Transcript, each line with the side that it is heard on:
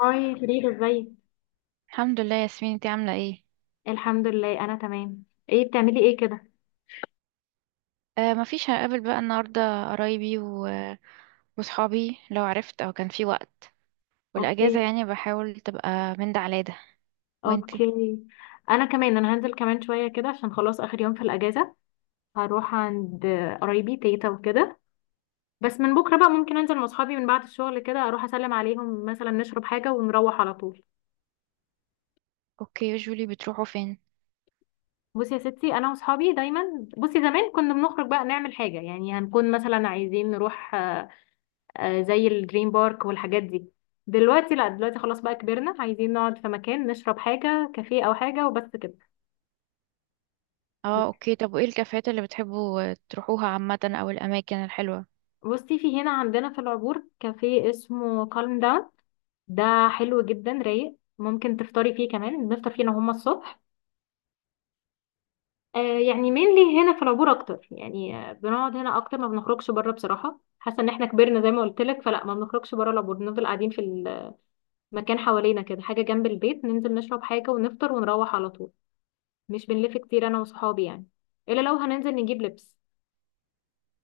left: هاي فريدة ازيك.
right: الحمد لله يا ياسمين، انتي عاملة ايه؟
left: الحمد لله انا تمام. ايه بتعملي ايه كده؟
right: آه مفيش، هقابل بقى النهاردة قرايبي وصحابي لو عرفت او كان في وقت.
left: اوكي.
right: والاجازة يعني بحاول تبقى من ده على ده. وانتي؟
left: اوكي. انا كمان هنزل كمان شوية كده عشان خلاص اخر يوم في الاجازة. هروح عند قرايبي تيتا وكده. بس من بكرة بقى ممكن انزل مع اصحابي من بعد الشغل كده اروح اسلم عليهم مثلا، نشرب حاجة ونروح على طول.
right: اوكي. يوجولي، بتروحوا فين؟
left: بصي يا ستي انا واصحابي دايما، بصي زمان كنا بنخرج بقى نعمل حاجة، يعني هنكون مثلا عايزين نروح، زي الدريم بارك والحاجات دي. دلوقتي لا، دلوقتي خلاص بقى كبرنا، عايزين نقعد في مكان نشرب حاجة كافيه أو حاجة وبس كده.
right: اه اوكي، طب وايه الكافيهات اللي بتحبوا تروحوها عامة او الاماكن الحلوة؟
left: بصي في هنا عندنا في العبور كافيه اسمه كالم داون. ده حلو جدا، رايق، ممكن تفطري فيه كمان، بنفطر فيه انا وهما الصبح. آه يعني مينلي هنا في العبور اكتر، يعني بنقعد هنا اكتر، ما بنخرجش بره بصراحة، حاسة ان احنا كبرنا زي ما قلت لك، فلا ما بنخرجش بره العبور، بنفضل قاعدين في المكان حوالينا كده، حاجة جنب البيت ننزل نشرب حاجة ونفطر ونروح على طول. مش بنلف كتير انا وصحابي يعني، الا لو هننزل نجيب لبس.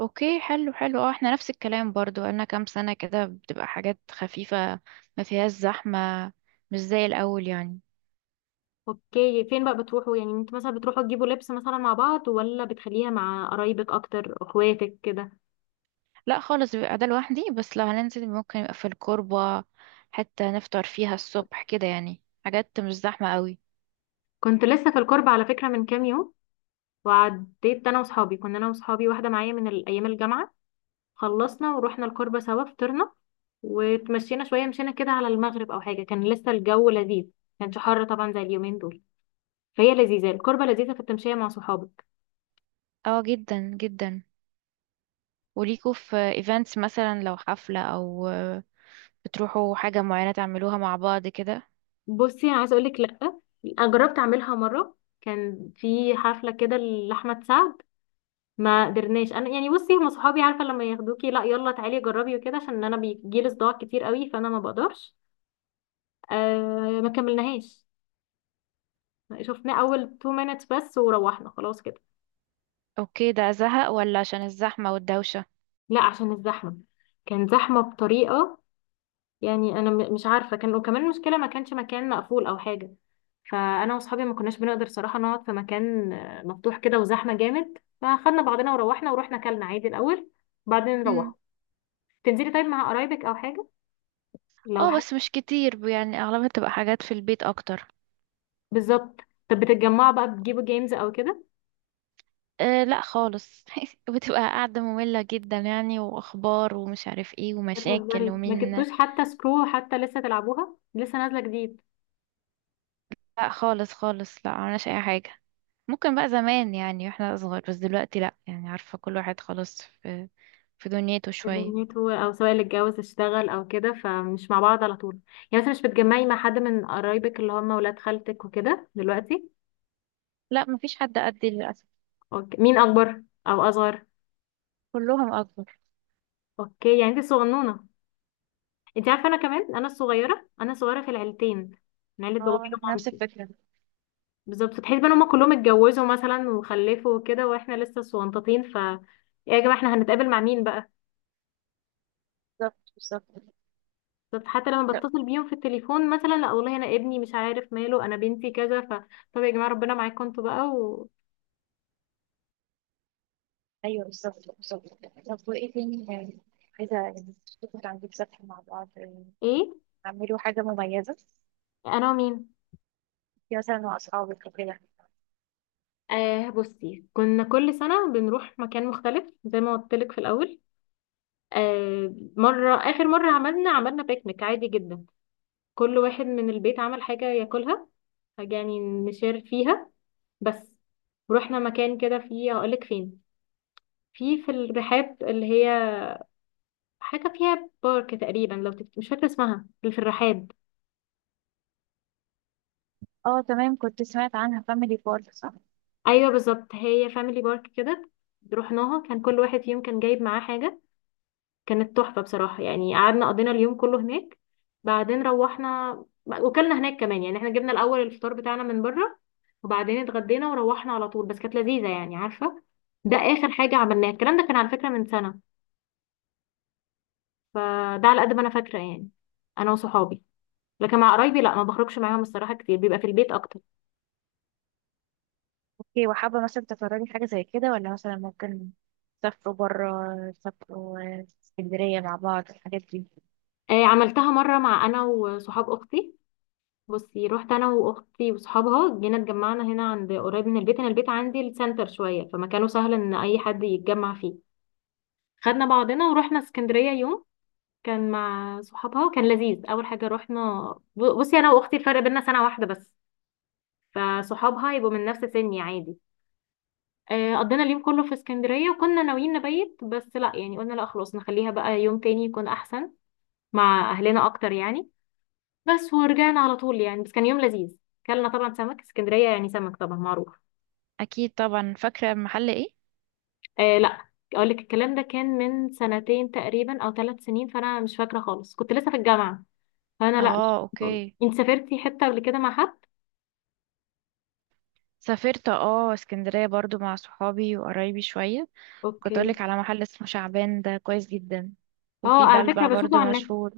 right: اوكي حلو حلو. اه احنا نفس الكلام برضو، انا كام سنة كده بتبقى حاجات خفيفة ما فيهاش زحمة، مش زي الاول يعني.
left: اوكي فين بقى بتروحوا، يعني انت مثلا بتروحوا تجيبوا لبس مثلا مع بعض ولا بتخليها مع قرايبك اكتر، اخواتك كده؟
right: لا خالص، بيبقى ده لوحدي، بس لو هننزل ممكن يبقى في الكوربة، حتى نفطر فيها الصبح كده، يعني حاجات مش زحمة قوي.
left: كنت لسه في القرب على فكرة من كام يوم، وعديت انا وصحابي، واحدة معايا من ايام الجامعة، خلصنا ورحنا القربة سوا، فطرنا وتمشينا شوية، مشينا كده على المغرب او حاجة، كان لسه الجو لذيذ، كانش حر طبعا زي اليومين دول. فهي لذيذة القربة، لذيذة في التمشية مع صحابك.
right: اه جدا جدا. وليكوا في ايفنتس مثلا، لو حفلة او بتروحوا حاجة معينة تعملوها مع بعض كده؟
left: بصي انا عايزه اقول لك لا، انا جربت اعملها مره، كان في حفله كده لاحمد سعد، ما قدرناش، انا يعني بصي هم صحابي، عارفه لما ياخدوكي لا يلا تعالي جربي وكده، عشان انا بيجيلي صداع كتير قوي فانا ما بقدرش. ما كملناهاش، شفنا اول 2 minutes بس وروحنا خلاص كده.
right: اوكي، ده زهق ولا عشان الزحمة والدوشة؟
left: لا عشان الزحمه، كان زحمه بطريقه، يعني انا مش عارفه، كان وكمان المشكله ما كانش مكان مقفول او حاجه، فانا واصحابي ما كناش بنقدر صراحه نقعد في مكان مفتوح كده وزحمه جامد، فاخدنا بعضنا وروحنا، ورحنا اكلنا عادي الاول بعدين نروح.
right: مم.
left: تنزلي طيب مع قرايبك او حاجه، لو
right: اه
left: حاجه.
right: بس مش كتير يعني، اغلبها بتبقى حاجات في البيت اكتر.
left: بالظبط. طب بتتجمعوا بقى بتجيبوا جيمز او كده؟
right: أه لا خالص. بتبقى قاعدة مملة جدا يعني، واخبار ومش عارف ايه ومشاكل
left: بتهزري، ما
right: ومين.
left: جبتوش حتى سكرو، حتى لسه تلعبوها، لسه نازله جديد.
right: لا خالص خالص، لا عملناش اي حاجه. ممكن بقى زمان يعني واحنا اصغر، بس دلوقتي لا، يعني عارفه كل واحد خلاص في دنيته شويه.
left: دنيته او سواء اللي اتجوز اشتغل او كده، فمش مع بعض على طول. يعني مثلا مش بتجمعي مع حد من قرايبك اللي هم ولاد خالتك وكده دلوقتي؟
right: لا مفيش حد قدي للاسف.
left: اوكي مين اكبر او اصغر؟
right: كلهم اكبر.
left: اوكي يعني انت الصغنونه. انت عارفه انا كمان انا الصغيره، انا الصغيره في العيلتين، من عيله
right: اه
left: بابايا
right: أنا في نفس
left: ومامتي.
right: الفكره.
left: بالظبط، تحس بقى ان هما كلهم اتجوزوا مثلا وخلفوا وكده، واحنا لسه صغنطاطين، ف إيه يا جماعه احنا هنتقابل مع مين بقى؟
right: بالظبط بالظبط.
left: بالظبط، حتى لما
right: لا،
left: بتصل بيهم في التليفون مثلا، لا والله انا ابني مش عارف ماله، انا بنتي كذا، ف طب يا جماعه ربنا معاكم انتوا بقى و.
right: ايوه بالظبط بالظبط. طب وايه تاني يعني؟ عايزه يعني تشوفوا تعملوا سفر مع بعض يعني،
left: ايه؟
right: تعملوا حاجه مميزه،
left: انا ومين؟
right: في مثلا مع اصحابك وكده؟
left: آه بصي كنا كل سنه بنروح مكان مختلف زي ما قلت لك في الاول. آه مرة، آخر مرة عملنا بيكنيك عادي جدا، كل واحد من البيت عمل حاجة ياكلها، حاجة يعني نشير فيها بس. رحنا مكان كده فيه، هقولك فين، في الرحاب، اللي هي حاجة فيها بارك تقريبا، لو مش فاكرة اسمها، اللي في الرحاب.
right: اه تمام، كنت سمعت عنها، فاميلي بارك صح؟
left: أيوة بالظبط هي فاميلي بارك كده. رحناها كان كل واحد فيهم كان جايب معاه حاجة، كانت تحفة بصراحة يعني، قعدنا قضينا اليوم كله هناك، بعدين روحنا، وكلنا هناك كمان، يعني احنا جبنا الأول الفطار بتاعنا من بره، وبعدين اتغدينا وروحنا على طول، بس كانت لذيذة يعني عارفة. ده آخر حاجة عملناها، الكلام ده كان على فكرة من سنة، فده على قد ما أنا فاكرة يعني، أنا وصحابي. لكن مع قرايبي لا، ما بخرجش معاهم الصراحة كتير، بيبقى في البيت أكتر.
right: اوكي، وحابة مثلا تتفرجي حاجة زي كده، ولا مثلا ممكن تسافروا برا، تسافروا اسكندرية؟
left: آه عملتها مرة مع، أنا وصحاب أختي، بصي رحت انا واختي وصحابها، جينا اتجمعنا هنا عند قريب من البيت، انا البيت عندي السنتر شويه، فمكانه سهل ان اي حد يتجمع فيه، خدنا بعضنا ورحنا اسكندريه يوم. كان مع صحابها كان لذيذ، اول حاجه رحنا بصي انا واختي الفرق بينا سنه واحده بس، فصحابها يبقوا من نفس سني عادي. قضينا اليوم كله في اسكندريه، وكنا ناويين نبيت بس لا، يعني قلنا لا خلاص نخليها بقى يوم تاني يكون احسن مع اهلنا اكتر يعني، بس ورجعنا على طول، يعني بس كان يوم لذيذ، كلنا طبعا سمك اسكندريه، يعني سمك طبعا معروف.
right: اكيد طبعا. فاكره المحل ايه؟
left: آه لا، اقول لك الكلام ده كان من 2 سنين تقريبا او 3 سنين، فانا مش فاكره خالص، كنت لسه في الجامعه، فانا لا مش
right: اه
left: فاكره خالص.
right: اوكي.
left: انت سافرتي حته قبل كده مع حد؟
right: سافرت اه اسكندريه برضو مع صحابي وقرايبي شويه. كنت
left: اوكي.
right: اقولك على محل اسمه شعبان، ده كويس جدا،
left: اه
right: وفي
left: على فكره
right: بلبع
left: بشوفه
right: برضو
left: على النت.
right: مشهور.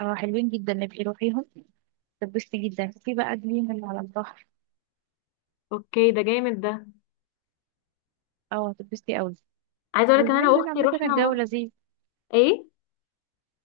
right: اه حلوين جدا، نبقي روحيهم. تبسطي جدا في بقى جليم اللي على البحر.
left: اوكي ده جامد ده.
right: اه هتتبسطي قوي.
left: عايزه اقول لك ان انا
right: واليومين دول
left: واختي
right: عامه
left: رحنا
right: الجو
left: مره.
right: لذيذ.
left: ايه؟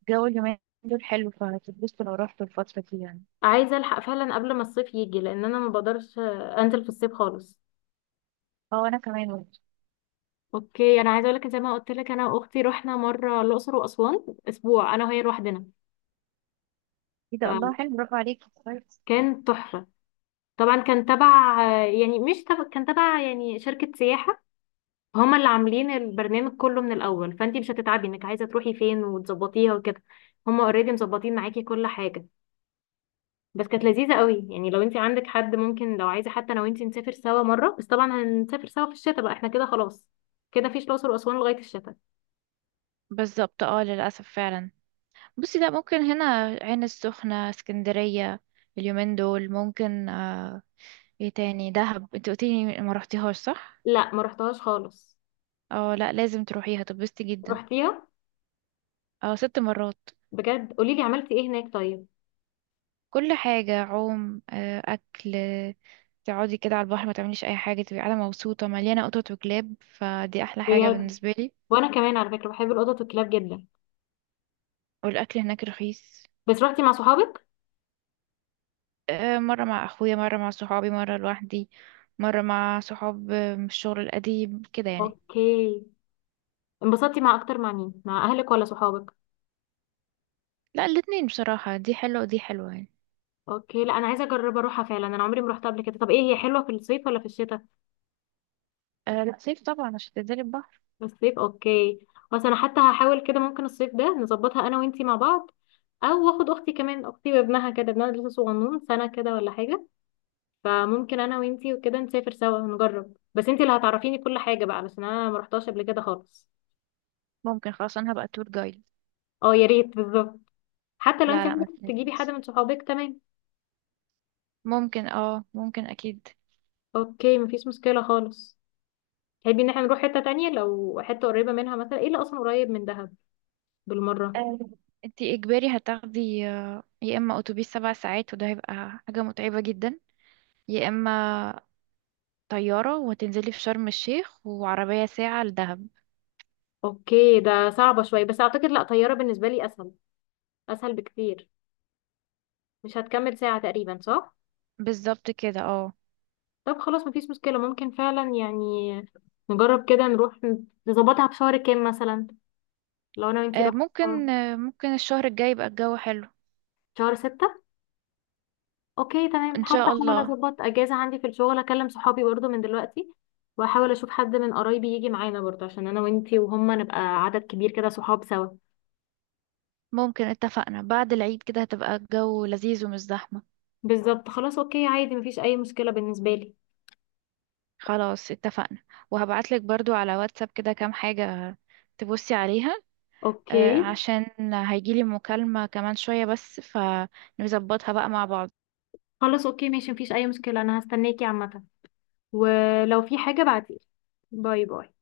right: الجو اليومين دول حلو، فهتتبسطوا لو رحتوا الفتره دي يعني.
left: عايزه الحق فعلا قبل ما الصيف يجي، لان انا ما بقدرش انزل في الصيف خالص.
right: اه انا كمان.
left: اوكي انا عايزه اقول لك، زي ما قلت لك انا واختي رحنا مره الاقصر واسوان اسبوع، انا وهي لوحدنا،
right: ايه ده! الله حلو، برافو عليكي، كويس.
left: فكان تحفه. طبعا كان تبع يعني، مش تبع كان تبع يعني شركة سياحة، هما اللي عاملين البرنامج كله من الأول، فانتي مش هتتعبي انك عايزة تروحي فين وتظبطيها وكده، هما اوريدي مظبطين معاكي كل حاجة. بس كانت لذيذة قوي، يعني لو انتي عندك حد ممكن، لو عايزة حتى انا وانتي نسافر سوا مرة، بس طبعا هنسافر سوا في الشتاء بقى احنا كده خلاص، كده مفيش الأقصر وأسوان لغاية الشتاء.
right: بالظبط اه للأسف فعلا. بصي ده ممكن هنا عين السخنة، اسكندرية، اليومين دول ممكن. ايه تاني؟ دهب انت قلتيلي ما رحتيهاش صح؟
left: لا ما رحتهاش خالص.
right: اه لا، لازم تروحيها تبسطي جدا.
left: رحتيها؟
right: اه 6 مرات.
left: بجد؟ قوليلي عملتي ايه هناك طيب.
right: كل حاجة، عوم أكل، تقعدي كده على البحر، ما تعمليش أي حاجة، تبقي قاعدة مبسوطة مليانة قطط وكلاب، فدي أحلى حاجة
left: بجد؟
right: بالنسبة لي.
left: وانا كمان على فكرة بحب القطط والكلاب جدا.
right: والأكل هناك رخيص.
left: بس رحتي مع صحابك؟
right: آه، مرة مع أخويا، مرة مع صحابي، مرة لوحدي، مرة مع صحاب من الشغل القديم كده يعني.
left: اوكي. انبسطتي مع اكتر، مع مين، مع اهلك ولا صحابك؟
right: لا الاتنين بصراحة، دي حلوة ودي حلوة يعني.
left: اوكي لا انا عايزه اجرب اروحها فعلا، انا عمري ما رحتها قبل كده. طب ايه هي حلوه في الصيف ولا في الشتاء؟
right: أه لا صيف طبعا عشان تنزلي البحر.
left: في الصيف، اوكي. بس انا حتى هحاول كده، ممكن الصيف ده نظبطها انا وانتي مع بعض، او اخد اختي كمان، اختي وابنها كده، ابنها لسه صغنون سنه كده ولا حاجه، فممكن انا وانتي وكده نسافر سوا نجرب، بس انتي اللي هتعرفيني كل حاجه بقى علشان انا ما رحتهاش قبل كده خالص.
right: ممكن خلاص، أنا هبقى تور جايد.
left: اه يا ريت، بالظبط، حتى لو
right: لا
left: انتي
right: لا ما
left: عندك تجيبي حد
right: تنزليش.
left: من صحابك تمام.
right: ممكن أكيد.
left: اوكي مفيش مشكله خالص. تحبي ان احنا نروح حتة تانية، لو حتة قريبة منها مثلا، ايه اللي اصلا قريب من دهب بالمرة؟
right: أه انتي إجباري هتاخدي يا إما أتوبيس 7 ساعات وده هيبقى حاجة متعبة جدا، يا إما طيارة وتنزلي في شرم الشيخ وعربية ساعة لدهب.
left: اوكي ده صعبة شوية بس اعتقد لا، طيارة بالنسبة لي اسهل، اسهل بكتير. مش هتكمل ساعة تقريبا صح؟
right: بالظبط كده اه.
left: طب خلاص مفيش مشكلة، ممكن فعلا يعني نجرب كده نروح، نظبطها في شهر كام مثلا لو انا وانتي رحنا سوا.
right: ممكن الشهر الجاي يبقى الجو حلو.
left: شهر 6. اوكي تمام،
right: ان
left: حتى
right: شاء
left: احاول
right: الله.
left: اظبط اجازة عندي في الشغل، اكلم صحابي برضو من دلوقتي، واحاول اشوف حد من قرايبي يجي معانا برضو، عشان انا وانتي وهما نبقى عدد كبير كده، صحاب سوا.
right: ممكن، اتفقنا بعد العيد كده هتبقى الجو لذيذ ومش زحمة.
left: بالظبط، خلاص اوكي عادي مفيش اي مشكلة بالنسبة لي.
right: خلاص اتفقنا. وهبعتلك برضو على واتساب كده كام حاجة تبصي عليها.
left: اوكي.
right: عشان هيجيلي مكالمة كمان شوية بس، فنظبطها بقى مع بعض.
left: خلاص اوكي ماشي مفيش اي مشكلة، انا هستناكي عامة، ولو في حاجة بعتيلي. باي باي.